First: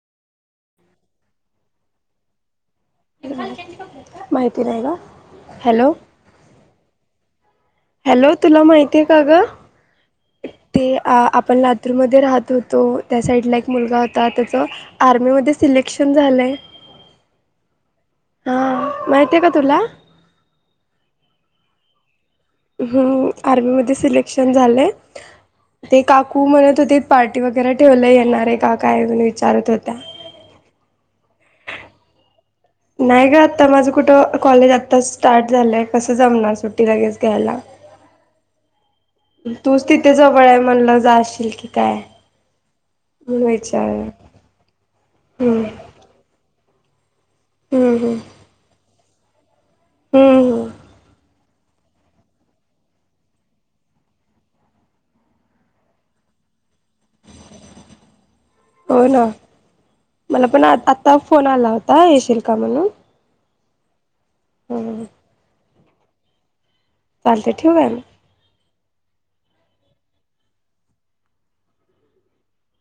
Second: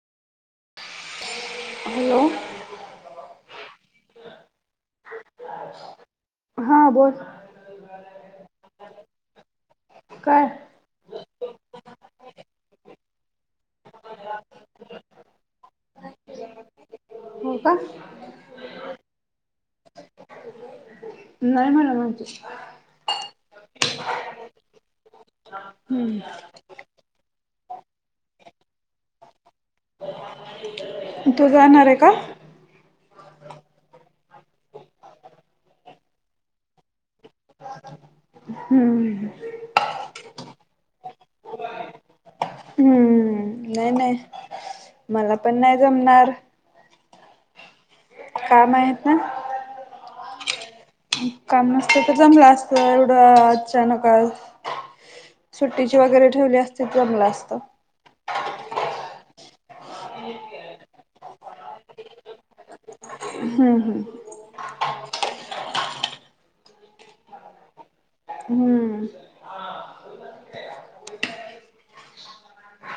Hello माहिती नाही का? हॅलो हा बोल. हॅलो तुला माहितीय का गं. काय ते आपण लातूर मध्ये राहत होतो त्या साईड चा. मुलगा होता त्याच आर्मी मध्ये सिलेक्शन झालंय. हो का हा माहितय का तुला. नाही नाही मॅडम. आर्मीमध्ये सिलेक्शन झालं. ते हम्म काकू म्हणत होते पार्टी वगैरे. तेवल येणार आहे का काय म्ह विचारत होत्या. तू जाणार आहे का. नाही ग आता माझं कुठं कॉलेज आता स्टार्ट झालंय कसं जमणार सुट्टी लागेच. केरला. हम्म तूच तिथे जवळ आहे म्हणलं जाशील की काय. म्हणून हम्म नाही विचार नाही मला पण हम्म नाही जमणार. हम्म हम्. काम आहेत ना. हम्म हम् काम नसतं तर जमलं असत एवढं अचानक सुट्टीची वगैरे ठेवली असते जमलं असत हो ना मला पण आ आता फोन आला होता येशील का म्हणून हम्म हम् हम्म हम्म चालतंय ठेवू काय हम्म